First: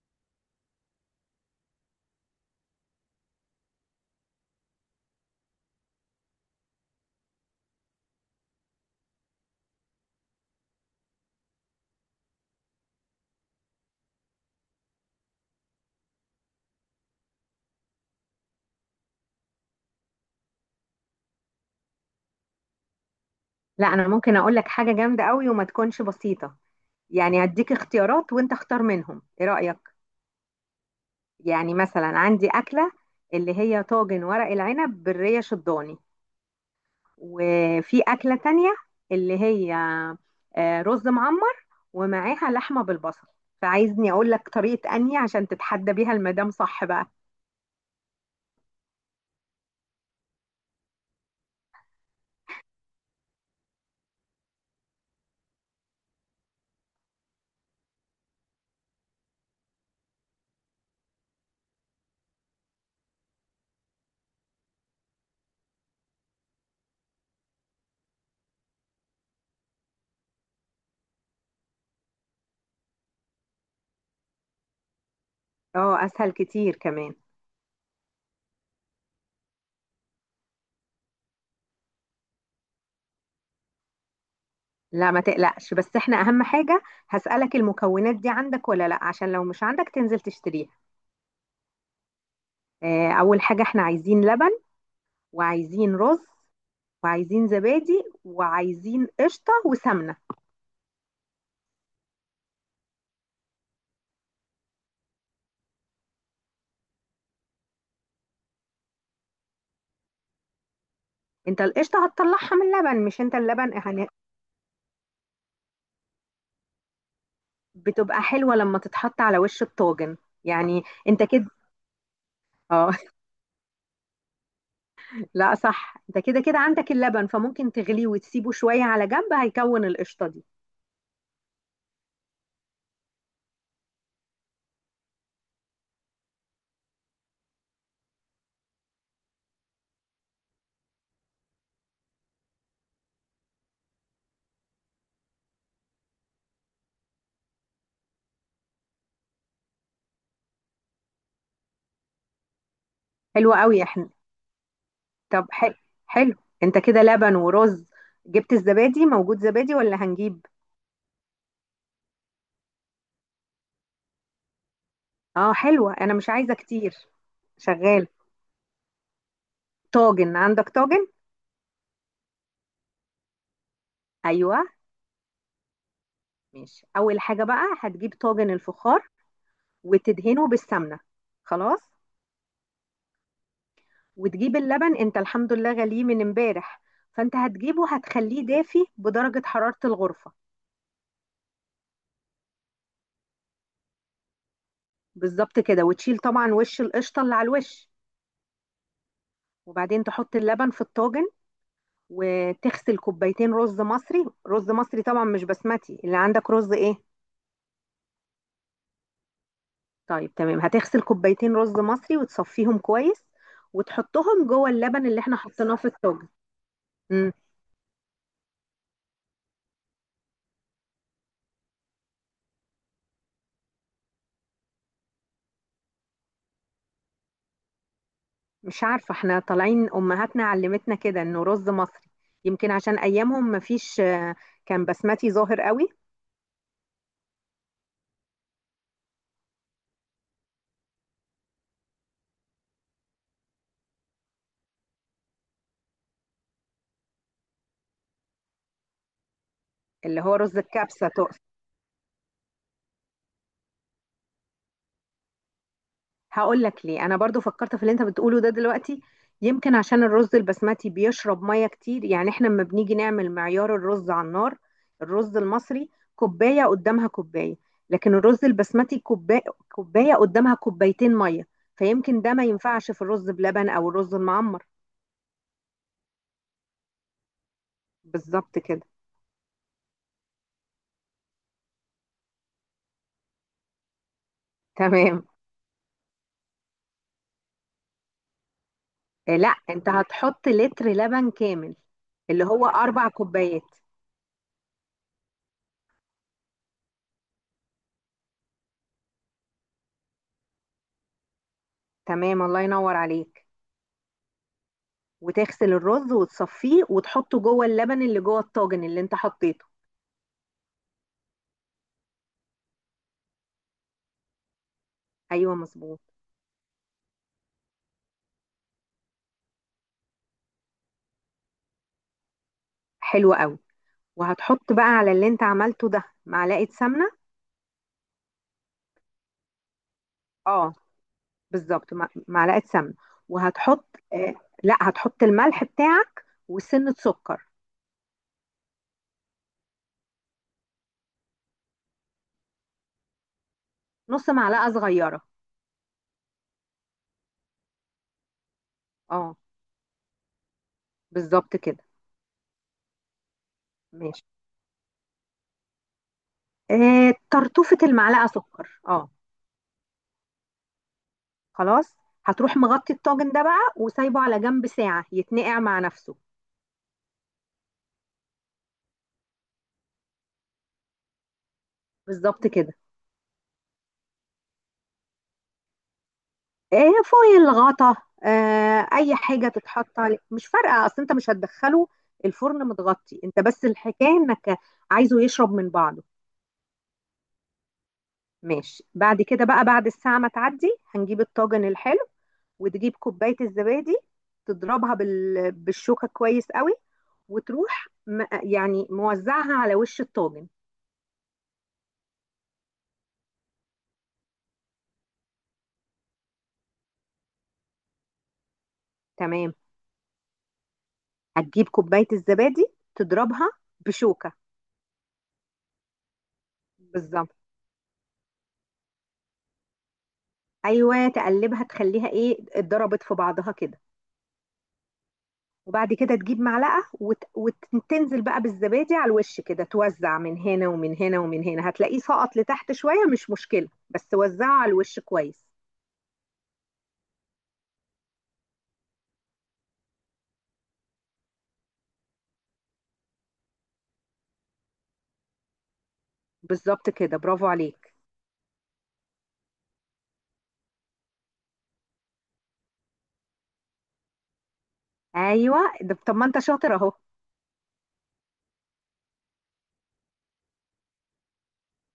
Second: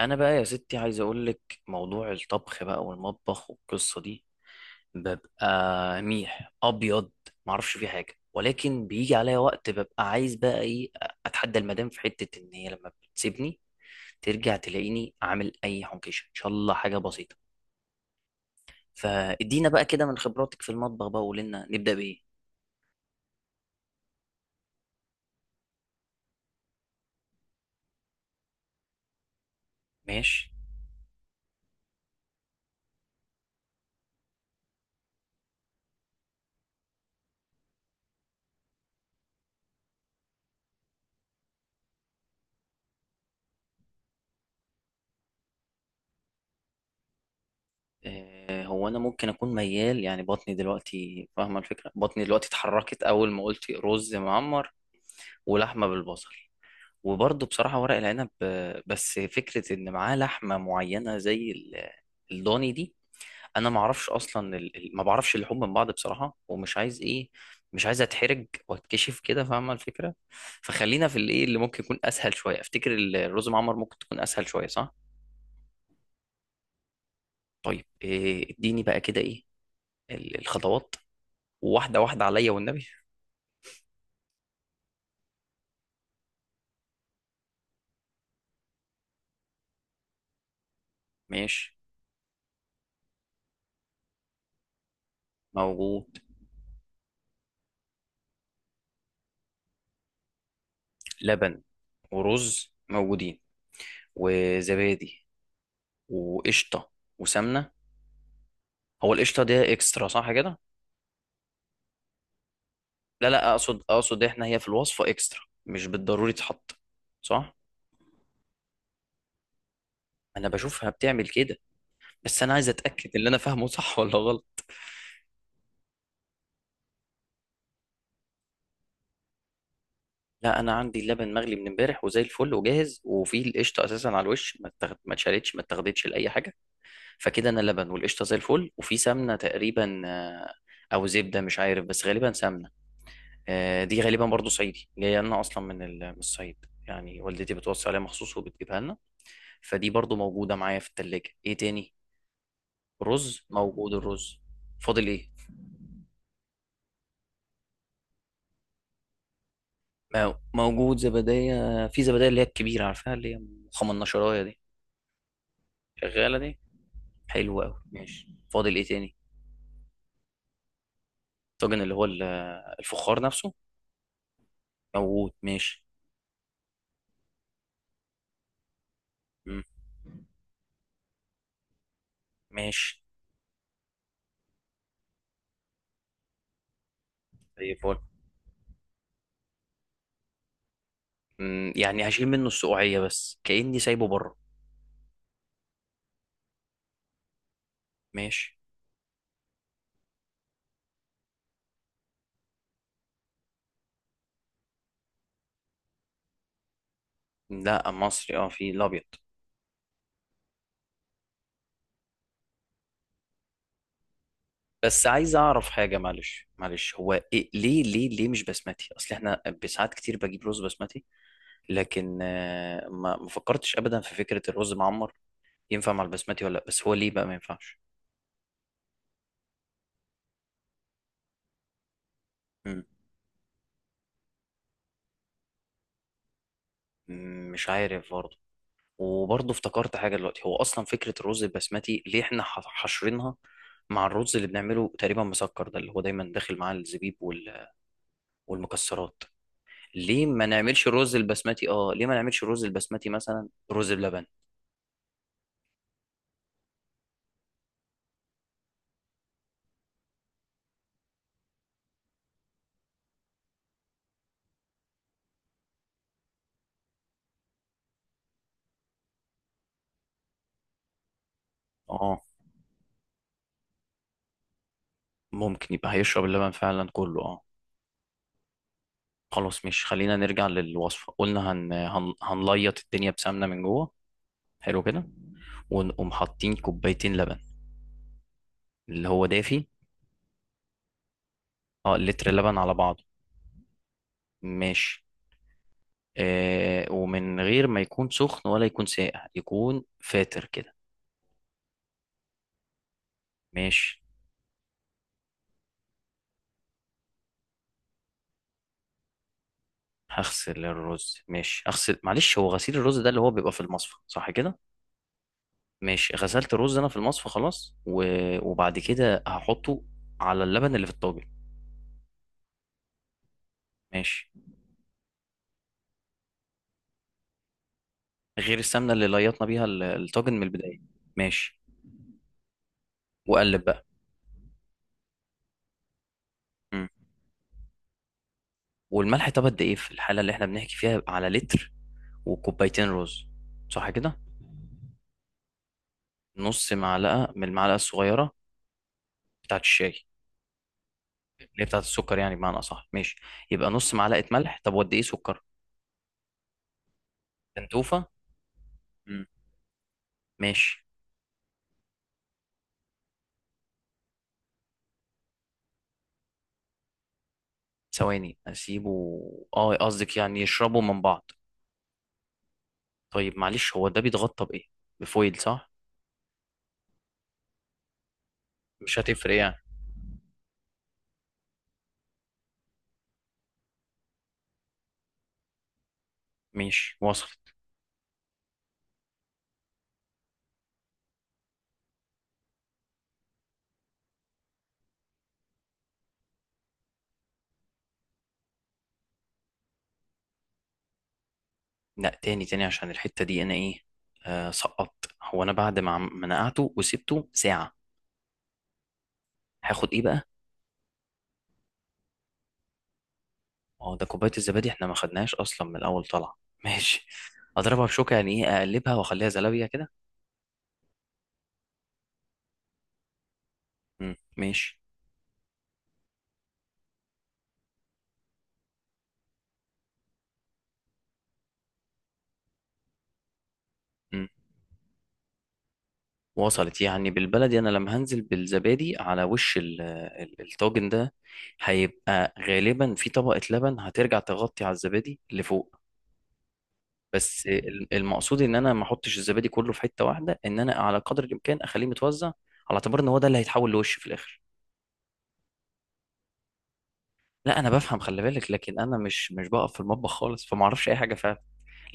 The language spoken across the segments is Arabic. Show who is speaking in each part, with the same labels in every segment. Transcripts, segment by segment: Speaker 1: انا بقى يا ستي عايز اقول لك موضوع الطبخ بقى والمطبخ والقصه دي ببقى ميح ابيض. ما اعرفش فيه حاجه، ولكن بيجي عليا وقت ببقى عايز بقى ايه، اتحدى المدام في حته. ان هي لما بتسيبني ترجع تلاقيني عامل اي حنكشه، ان شاء الله حاجه بسيطه. فادينا بقى كده من خبراتك في المطبخ بقى وقولي لنا نبدا بايه.
Speaker 2: لا، انا ممكن اقول لك حاجه جامده قوي وما تكونش بسيطه. يعني هديك اختيارات وانت اختار منهم، ايه رايك؟
Speaker 1: ماشي.
Speaker 2: يعني مثلا عندي اكله اللي هي طاجن ورق العنب بالريه شضاني، وفي اكله تانية اللي هي رز معمر ومعاها لحمه بالبصل. فعايزني اقول لك طريقه اني عشان تتحدى بيها المدام، صح بقى؟
Speaker 1: هو انا ممكن اكون ميال، يعني بطني دلوقتي فاهمه الفكره، بطني دلوقتي اتحركت اول ما قلت رز معمر ولحمه بالبصل. وبرضه بصراحة ورق العنب بس فكرة إن معاه لحمة معينة زي الضاني دي. أنا ما أعرفش أصلا، ما بعرفش اللحوم من بعض بصراحة، ومش عايز إيه، مش عايز أتحرج وأتكشف كده، فاهمة الفكرة؟ فخلينا في الإيه اللي ممكن يكون أسهل شوية. أفتكر الرز معمر ممكن تكون أسهل شوية، صح؟
Speaker 2: اه، اسهل كتير كمان.
Speaker 1: طيب إيه، إديني بقى كده إيه الخطوات واحدة واحدة عليا والنبي.
Speaker 2: لا ما تقلقش، بس احنا اهم حاجه هسالك المكونات دي عندك ولا لا، عشان لو مش عندك تنزل تشتريها.
Speaker 1: ماشي،
Speaker 2: أول حاجة احنا عايزين لبن، وعايزين
Speaker 1: موجود.
Speaker 2: رز، وعايزين زبادي، وعايزين قشطة وسمنة.
Speaker 1: لبن ورز موجودين، وزبادي وقشطة وسمنة. هو القشطة دي اكسترا صح كده؟
Speaker 2: انت القشطة هتطلعها من اللبن، مش
Speaker 1: لا
Speaker 2: انت
Speaker 1: لا،
Speaker 2: اللبن
Speaker 1: اقصد
Speaker 2: هن-
Speaker 1: اقصد احنا هي في الوصفة اكسترا، مش بالضروري تتحط، صح؟
Speaker 2: بتبقى حلوة لما تتحط على وش الطاجن،
Speaker 1: انا
Speaker 2: يعني
Speaker 1: بشوفها
Speaker 2: انت
Speaker 1: بتعمل
Speaker 2: كده.
Speaker 1: كده. بس انا عايز
Speaker 2: اه
Speaker 1: اتاكد اللي انا فاهمه صح ولا غلط.
Speaker 2: لا صح، انت كده كده عندك اللبن، فممكن تغليه وتسيبه شوية على جنب، هيكون القشطة دي.
Speaker 1: لا انا عندي اللبن مغلي من امبارح وزي الفل وجاهز، وفي القشطه اساسا على الوش، ما اتشالتش، ما اتاخدتش لاي حاجه. فكده انا لبن والقشطه زي الفل، وفي سمنه تقريبا او زبده مش عارف، بس غالبا سمنه. دي غالبا برضو صعيدي، جايه لنا اصلا من من الصعيد، يعني والدتي بتوصي عليها مخصوص وبتجيبها لنا. فدي برضو موجودة معايا في التلاجة. ايه تاني؟ رز
Speaker 2: حلوة قوي
Speaker 1: موجود
Speaker 2: احنا.
Speaker 1: الرز. فاضل ايه؟
Speaker 2: طب حلو، حلو، انت كده لبن ورز. جبت الزبادي؟ موجود زبادي ولا هنجيب؟
Speaker 1: موجود زبدية. في زبدية اللي هي الكبيرة، عارفها؟ اللي هي خمناشراية دي،
Speaker 2: اه حلوة، انا مش
Speaker 1: شغالة
Speaker 2: عايزة
Speaker 1: دي،
Speaker 2: كتير.
Speaker 1: حلوة أوي.
Speaker 2: شغال.
Speaker 1: ماشي، فاضل ايه تاني؟
Speaker 2: طاجن، عندك طاجن؟
Speaker 1: الطاجن اللي هو الفخار نفسه،
Speaker 2: ايوه
Speaker 1: موجود. ماشي.
Speaker 2: ماشي. اول حاجه بقى هتجيب طاجن الفخار
Speaker 1: مم.
Speaker 2: وتدهنه بالسمنه، خلاص.
Speaker 1: ماشي،
Speaker 2: وتجيب اللبن، انت الحمد لله غليه من امبارح، فانت
Speaker 1: زي
Speaker 2: هتجيبه،
Speaker 1: الفل.
Speaker 2: هتخليه دافي بدرجه حراره الغرفه.
Speaker 1: مم، يعني هشيل منه السقوعية، بس كأني سايبه بره.
Speaker 2: بالظبط كده، وتشيل طبعا وش القشطه اللي على الوش،
Speaker 1: ماشي.
Speaker 2: وبعدين تحط اللبن في الطاجن، وتغسل كوبايتين رز مصري. رز مصري طبعا مش بسمتي. اللي عندك رز ايه؟
Speaker 1: لا مصري، اه في الأبيض.
Speaker 2: طيب تمام، هتغسل كوبايتين رز مصري وتصفيهم كويس، وتحطهم جوه
Speaker 1: بس
Speaker 2: اللبن اللي
Speaker 1: عايز
Speaker 2: احنا
Speaker 1: اعرف
Speaker 2: حطيناه في
Speaker 1: حاجه،
Speaker 2: الطاجن.
Speaker 1: معلش معلش، هو
Speaker 2: مم.
Speaker 1: إيه ليه ليه ليه مش بسمتي؟ اصل احنا بساعات كتير بجيب رز بسمتي، لكن ما فكرتش ابدا في فكره الرز معمر. ينفع مع البسمتي ولا لا؟ بس هو ليه بقى ما ينفعش؟
Speaker 2: مش عارفة، احنا طالعين أمهاتنا علمتنا كده إنه رز مصري. يمكن
Speaker 1: مم.
Speaker 2: عشان أيامهم مفيش كان بسمتي ظاهر قوي.
Speaker 1: مم، مش عارف برضه. وبرضه افتكرت حاجه دلوقتي، هو اصلا فكره الرز البسمتي ليه احنا حاشرينها مع الرز اللي بنعمله تقريبا مسكر، ده اللي هو دايما داخل معاه الزبيب والمكسرات.
Speaker 2: اللي
Speaker 1: ليه
Speaker 2: هو
Speaker 1: ما
Speaker 2: رز
Speaker 1: نعملش
Speaker 2: الكبسة
Speaker 1: الرز
Speaker 2: تقصد؟
Speaker 1: البسمتي؟ اه ليه ما نعملش الرز البسمتي مثلا رز بلبن؟
Speaker 2: هقول لك ليه. أنا برضو فكرت في اللي أنت بتقوله ده دلوقتي. يمكن عشان الرز البسمتي بيشرب مية كتير. يعني احنا لما بنيجي نعمل معيار الرز على النار، الرز المصري كوباية قدامها كوباية، لكن الرز البسمتي كوباية، كوباية قدامها كوبايتين مية.
Speaker 1: آه.
Speaker 2: فيمكن ده ما ينفعش في الرز بلبن أو الرز المعمر.
Speaker 1: ممكن يبقى هيشرب اللبن فعلا كله، اه.
Speaker 2: بالظبط كده.
Speaker 1: خلاص، مش خلينا نرجع للوصفة. قلنا هنليط الدنيا بسمنة من جوه، حلو كده.
Speaker 2: تمام،
Speaker 1: ونقوم حاطين كوبايتين لبن، اللي هو
Speaker 2: لا،
Speaker 1: دافي.
Speaker 2: انت هتحط لتر لبن كامل،
Speaker 1: اه لتر
Speaker 2: اللي
Speaker 1: لبن
Speaker 2: هو
Speaker 1: على بعضه.
Speaker 2: اربع كوبايات.
Speaker 1: ماشي. آه ومن غير ما يكون سخن ولا يكون ساقع، يكون فاتر كده.
Speaker 2: تمام الله ينور عليك.
Speaker 1: ماشي.
Speaker 2: وتغسل الرز وتصفيه وتحطه جوه اللبن اللي جوه الطاجن اللي انت حطيته.
Speaker 1: هغسل الرز. ماشي، اغسل. معلش، هو غسيل الرز ده اللي هو بيبقى في المصفى، صح كده؟
Speaker 2: ايوه مظبوط.
Speaker 1: ماشي. غسلت الرز انا في المصفى خلاص، و... وبعد كده هحطه على اللبن اللي في الطاجن.
Speaker 2: حلو قوي.
Speaker 1: ماشي.
Speaker 2: وهتحط بقى على اللي انت عملته ده معلقه سمنه.
Speaker 1: غير السمنه اللي ليطنا بيها الطاجن من
Speaker 2: اه،
Speaker 1: البدايه. ماشي.
Speaker 2: بالظبط، معلقه سمنه.
Speaker 1: وقلب بقى.
Speaker 2: وهتحط لا، هتحط الملح بتاعك
Speaker 1: مم.
Speaker 2: وسنه سكر.
Speaker 1: والملح، طب قد ايه في الحاله اللي احنا بنحكي فيها على لتر وكوبايتين رز، صح كده؟
Speaker 2: نص معلقه صغيره.
Speaker 1: نص معلقه من المعلقه الصغيره،
Speaker 2: اه،
Speaker 1: بتاعه الشاي، اللي
Speaker 2: بالظبط
Speaker 1: هي بتاعه
Speaker 2: كده.
Speaker 1: السكر يعني، بمعنى اصح. ماشي، يبقى نص
Speaker 2: ماشي.
Speaker 1: معلقه ملح. طب وقد ايه سكر؟
Speaker 2: آه، طرطوفه
Speaker 1: تنتوفه.
Speaker 2: المعلقه سكر، اه.
Speaker 1: مم. ماشي.
Speaker 2: خلاص، هتروح مغطي الطاجن ده بقى وسايبه على جنب ساعة يتنقع مع نفسه.
Speaker 1: ثواني، اسيبه. اه قصدك يعني يشربوا من بعض.
Speaker 2: بالظبط كده.
Speaker 1: طيب معلش، هو ده بيتغطى بايه؟ بفويل صح؟
Speaker 2: ايه، فويل، غطا، آه،
Speaker 1: مش
Speaker 2: اي
Speaker 1: هتفرق
Speaker 2: حاجة
Speaker 1: يعني.
Speaker 2: تتحط عليه مش فارقة، اصل انت مش هتدخله الفرن. متغطي انت بس، الحكاية انك عايزه يشرب من بعضه.
Speaker 1: ماشي، وصل.
Speaker 2: ماشي، بعد كده بقى، بعد الساعة ما تعدي، هنجيب الطاجن الحلو، وتجيب كوباية الزبادي تضربها بالشوكة كويس قوي، وتروح يعني موزعها على وش الطاجن.
Speaker 1: لا تاني تاني، عشان الحتة دي انا ايه، آه سقطت. هو انا بعد ما ما نقعته وسبته ساعة
Speaker 2: تمام،
Speaker 1: هاخد ايه بقى؟
Speaker 2: هتجيب كوباية الزبادي، تضربها
Speaker 1: اه ده كوباية
Speaker 2: بشوكة.
Speaker 1: الزبادي احنا ما خدناهاش اصلا من الاول، طلع. ماشي.
Speaker 2: بالظبط.
Speaker 1: اضربها بشوكة يعني ايه؟ اقلبها واخليها زلابية كده؟
Speaker 2: أيوة تقلبها تخليها إيه، اتضربت في بعضها كده،
Speaker 1: مم، ماشي.
Speaker 2: وبعد كده تجيب معلقة. وتنزل بقى بالزبادي على الوش كده، توزع من هنا ومن هنا ومن هنا. هتلاقيه سقط لتحت شوية، مش مشكلة، بس
Speaker 1: مم.
Speaker 2: وزعه على الوش كويس.
Speaker 1: وصلت، يعني بالبلدي انا لما هنزل بالزبادي على وش الطاجن ده، هيبقى غالبا في طبقة لبن هترجع تغطي على الزبادي لفوق.
Speaker 2: بالظبط كده
Speaker 1: بس
Speaker 2: برافو عليك.
Speaker 1: المقصود ان انا ما احطش الزبادي كله في حته واحده، ان انا على قدر الامكان اخليه متوزع، على اعتبار ان هو ده اللي هيتحول لوش في الاخر.
Speaker 2: أيوة ده، طب ما أنت شاطر أهو.
Speaker 1: لا انا بفهم، خلي بالك، لكن انا مش بقف في المطبخ خالص فما اعرفش اي حاجه فعلا.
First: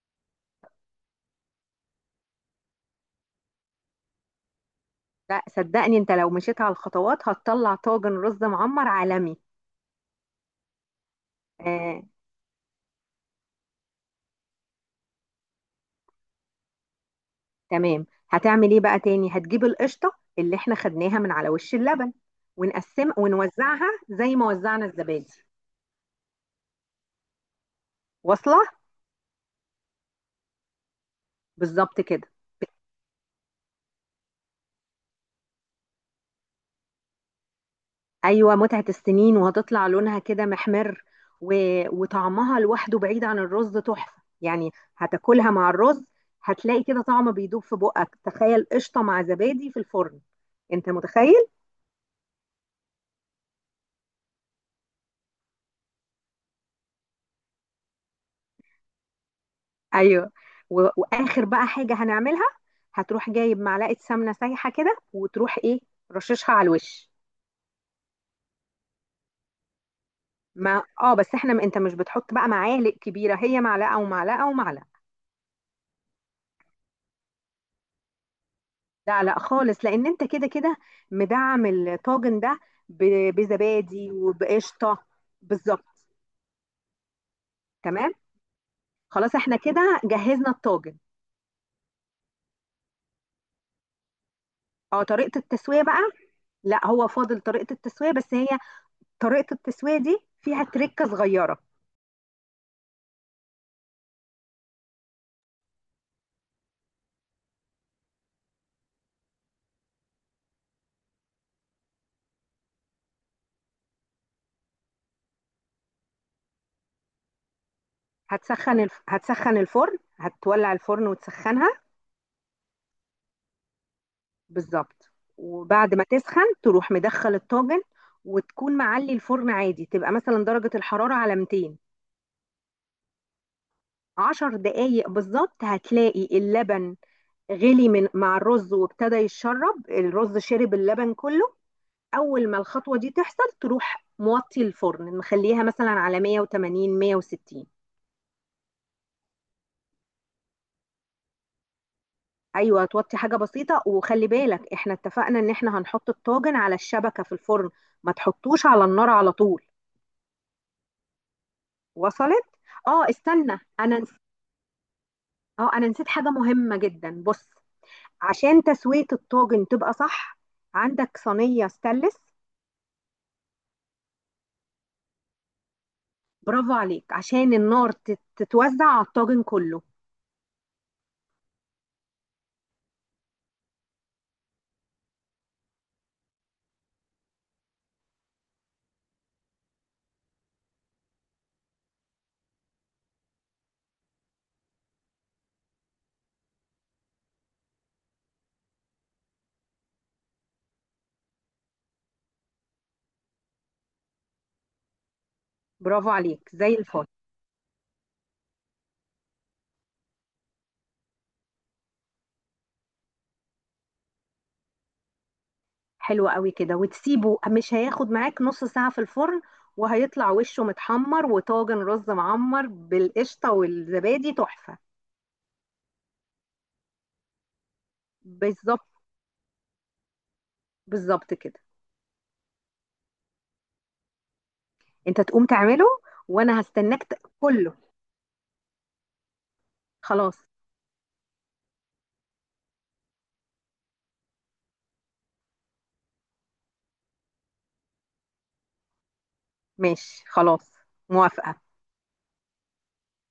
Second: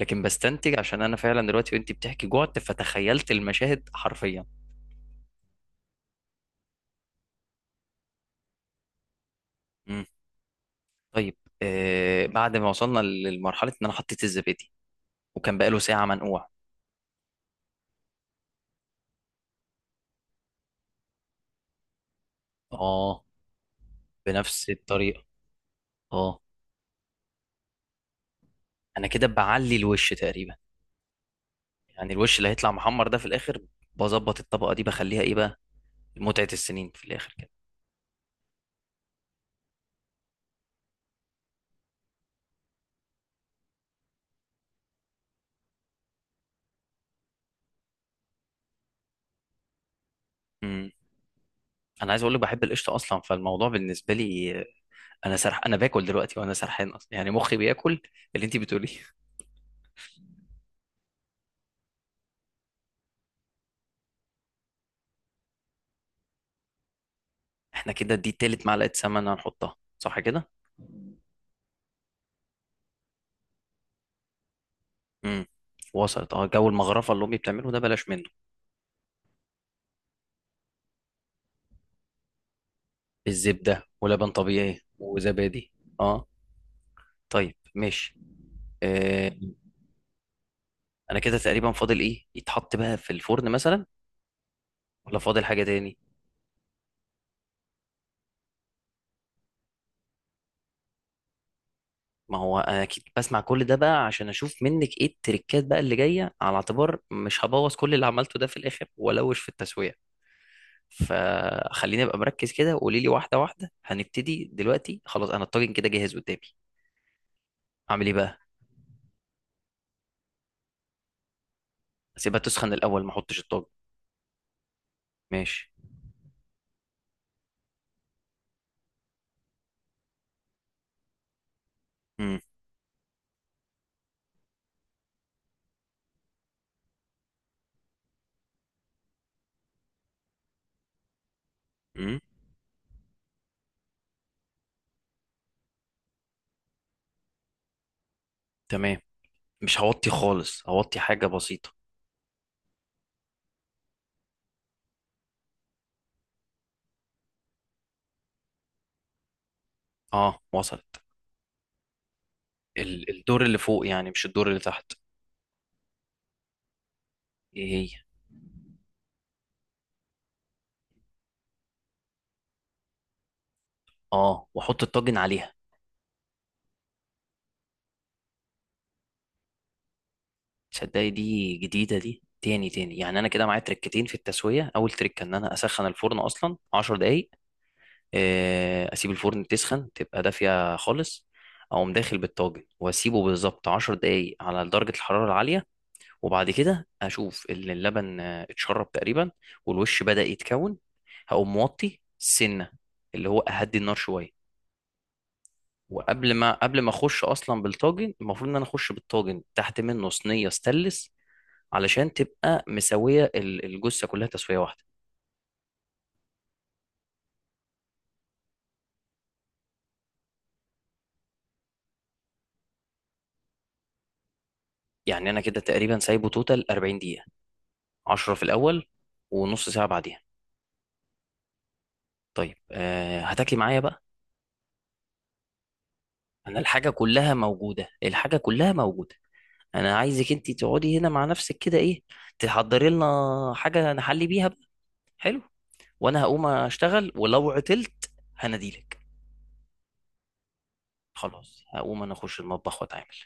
Speaker 1: لكن بستنتج، عشان انا فعلا دلوقتي وانت بتحكي جوعت، فتخيلت المشاهد حرفيا.
Speaker 2: لا صدقني أنت لو مشيت على الخطوات هتطلع طاجن رز معمر عالمي.
Speaker 1: مم. طيب
Speaker 2: آه،
Speaker 1: آه، بعد ما وصلنا للمرحله ان انا حطيت الزبادي وكان بقاله ساعه منقوع.
Speaker 2: تمام، هتعمل ايه بقى تاني؟ هتجيب القشطة اللي احنا خدناها من على وش اللبن، ونقسم
Speaker 1: اه،
Speaker 2: ونوزعها زي ما
Speaker 1: بنفس
Speaker 2: وزعنا
Speaker 1: الطريقه.
Speaker 2: الزبادي.
Speaker 1: اه،
Speaker 2: واصلة.
Speaker 1: انا كده بعلي الوش تقريبا.
Speaker 2: بالظبط
Speaker 1: يعني
Speaker 2: كده.
Speaker 1: الوش اللي هيطلع محمر ده في الاخر، بظبط الطبقه دي، بخليها ايه بقى، متعه السنين في الاخر كده.
Speaker 2: ايوه متعة السنين، وهتطلع لونها كده محمر و... وطعمها لوحده بعيد عن الرز تحفة يعني. هتاكلها مع الرز هتلاقي كده طعم بيدوب في بقك. تخيل قشطة مع زبادي في الفرن. انت
Speaker 1: امم.
Speaker 2: متخيل؟
Speaker 1: انا عايز اقول لك، بحب القشطه اصلا فالموضوع بالنسبه لي انا سرح، انا باكل دلوقتي وانا سرحان اصلا، يعني مخي بياكل اللي انت بتقوليه.
Speaker 2: ايوه. واخر بقى حاجه هنعملها، هتروح جايب معلقه سمنه سايحه كده وتروح ايه، رششها على الوش.
Speaker 1: احنا كده دي تالت معلقه سمنه هنحطها، صح كده؟
Speaker 2: ما اه، بس احنا انت مش بتحط بقى معالق كبيره، هي معلقه ومعلقه ومعلقه.
Speaker 1: امم، وصلت. اه جو المغرفه اللي امي بتعمله ده بلاش منه.
Speaker 2: لا لا خالص، لان انت كده كده مدعم الطاجن ده ب...
Speaker 1: الزبده
Speaker 2: بزبادي
Speaker 1: ولبن طبيعي
Speaker 2: وبقشطه.
Speaker 1: وزبادي.
Speaker 2: بالظبط.
Speaker 1: اه. طيب،
Speaker 2: تمام.
Speaker 1: ماشي. آه،
Speaker 2: خلاص احنا كده جهزنا الطاجن.
Speaker 1: انا كده تقريبا فاضل ايه؟ يتحط بقى في الفرن مثلا
Speaker 2: اه،
Speaker 1: ولا
Speaker 2: طريقه
Speaker 1: فاضل حاجه
Speaker 2: التسويه
Speaker 1: تاني؟
Speaker 2: بقى. لا هو فاضل طريقه التسويه، بس هي طريقه التسويه دي فيها تركه صغيره.
Speaker 1: ما هو انا اكيد بسمع كل ده بقى عشان اشوف منك ايه التريكات بقى اللي جايه، على اعتبار مش هبوظ كل اللي عملته ده في الاخر والوش في التسويق. فخليني ابقى مركز كده وقولي لي واحده واحده. هنبتدي دلوقتي خلاص، انا الطاجن كده جاهز قدامي، اعمل ايه بقى؟
Speaker 2: هتسخن الفرن، هتولع الفرن وتسخنها.
Speaker 1: اسيبها تسخن الاول ما احطش الطاجن.
Speaker 2: بالظبط.
Speaker 1: ماشي.
Speaker 2: وبعد ما تسخن تروح مدخل الطاجن، وتكون معلي الفرن عادي، تبقى مثلا درجة الحرارة على 200.
Speaker 1: امم.
Speaker 2: 10 دقايق بالظبط هتلاقي اللبن غلي من مع الرز، وابتدى يتشرب الرز شرب اللبن كله.
Speaker 1: امم.
Speaker 2: اول ما الخطوة دي تحصل تروح موطي الفرن، مخليها مثلا على 180 160.
Speaker 1: تمام. مش هوطي خالص، هوطي حاجه بسيطه.
Speaker 2: ايوه توطي حاجه بسيطه. وخلي بالك احنا اتفقنا ان احنا هنحط الطاجن على الشبكه في الفرن، ما تحطوش على النار على طول.
Speaker 1: اه وصلت.
Speaker 2: وصلت. اه،
Speaker 1: الدور
Speaker 2: استنى،
Speaker 1: اللي فوق
Speaker 2: انا نس...
Speaker 1: يعني مش الدور اللي تحت.
Speaker 2: اه انا نسيت حاجه مهمه جدا. بص،
Speaker 1: ايه هي؟
Speaker 2: عشان تسويه الطاجن تبقى صح، عندك صينيه ستانلس.
Speaker 1: اه، واحط الطاجن عليها.
Speaker 2: برافو عليك، عشان النار تتوزع على الطاجن كله.
Speaker 1: تصدقي دي جديدة. دي تاني تاني يعني، أنا كده معايا تركتين في التسوية. أول تركة إن أنا أسخن الفرن أصلا عشر دقايق، أسيب الفرن تسخن تبقى دافية خالص، أقوم داخل بالطاجن وأسيبه بالظبط عشر دقايق على درجة الحرارة العالية، وبعد كده أشوف إن اللبن اتشرب تقريبا والوش بدأ يتكون، هقوم موطي سنة، اللي هو أهدي النار شوية.
Speaker 2: برافو
Speaker 1: وقبل
Speaker 2: عليك
Speaker 1: ما
Speaker 2: زي
Speaker 1: قبل ما
Speaker 2: الفل.
Speaker 1: اخش اصلا بالطاجن، المفروض ان انا اخش بالطاجن تحت منه صينيه ستانلس، علشان تبقى مسويه الجثه كلها تسويه واحده.
Speaker 2: حلو قوي كده، وتسيبه مش هياخد معاك نص ساعة في الفرن، وهيطلع وشه متحمر، وطاجن رز معمر بالقشطة والزبادي تحفة.
Speaker 1: يعني انا كده تقريبا سايبه توتال 40 دقيقه، 10 في
Speaker 2: بالظبط.
Speaker 1: الاول ونص ساعه بعديها.
Speaker 2: بالظبط كده.
Speaker 1: طيب أه، هتاكلي معايا بقى؟
Speaker 2: انت تقوم تعمله، وانا
Speaker 1: انا الحاجه
Speaker 2: هستناك
Speaker 1: كلها
Speaker 2: كله.
Speaker 1: موجوده، الحاجه كلها موجوده. انا عايزك
Speaker 2: خلاص.
Speaker 1: انت تقعدي هنا مع نفسك كده، ايه، تحضري لنا حاجه نحلي بيها بقى، حلو. وانا هقوم اشتغل، ولو عطلت هناديلك.
Speaker 2: ماشي خلاص. موافقة.
Speaker 1: خلاص هقوم انا اخش المطبخ واتعامل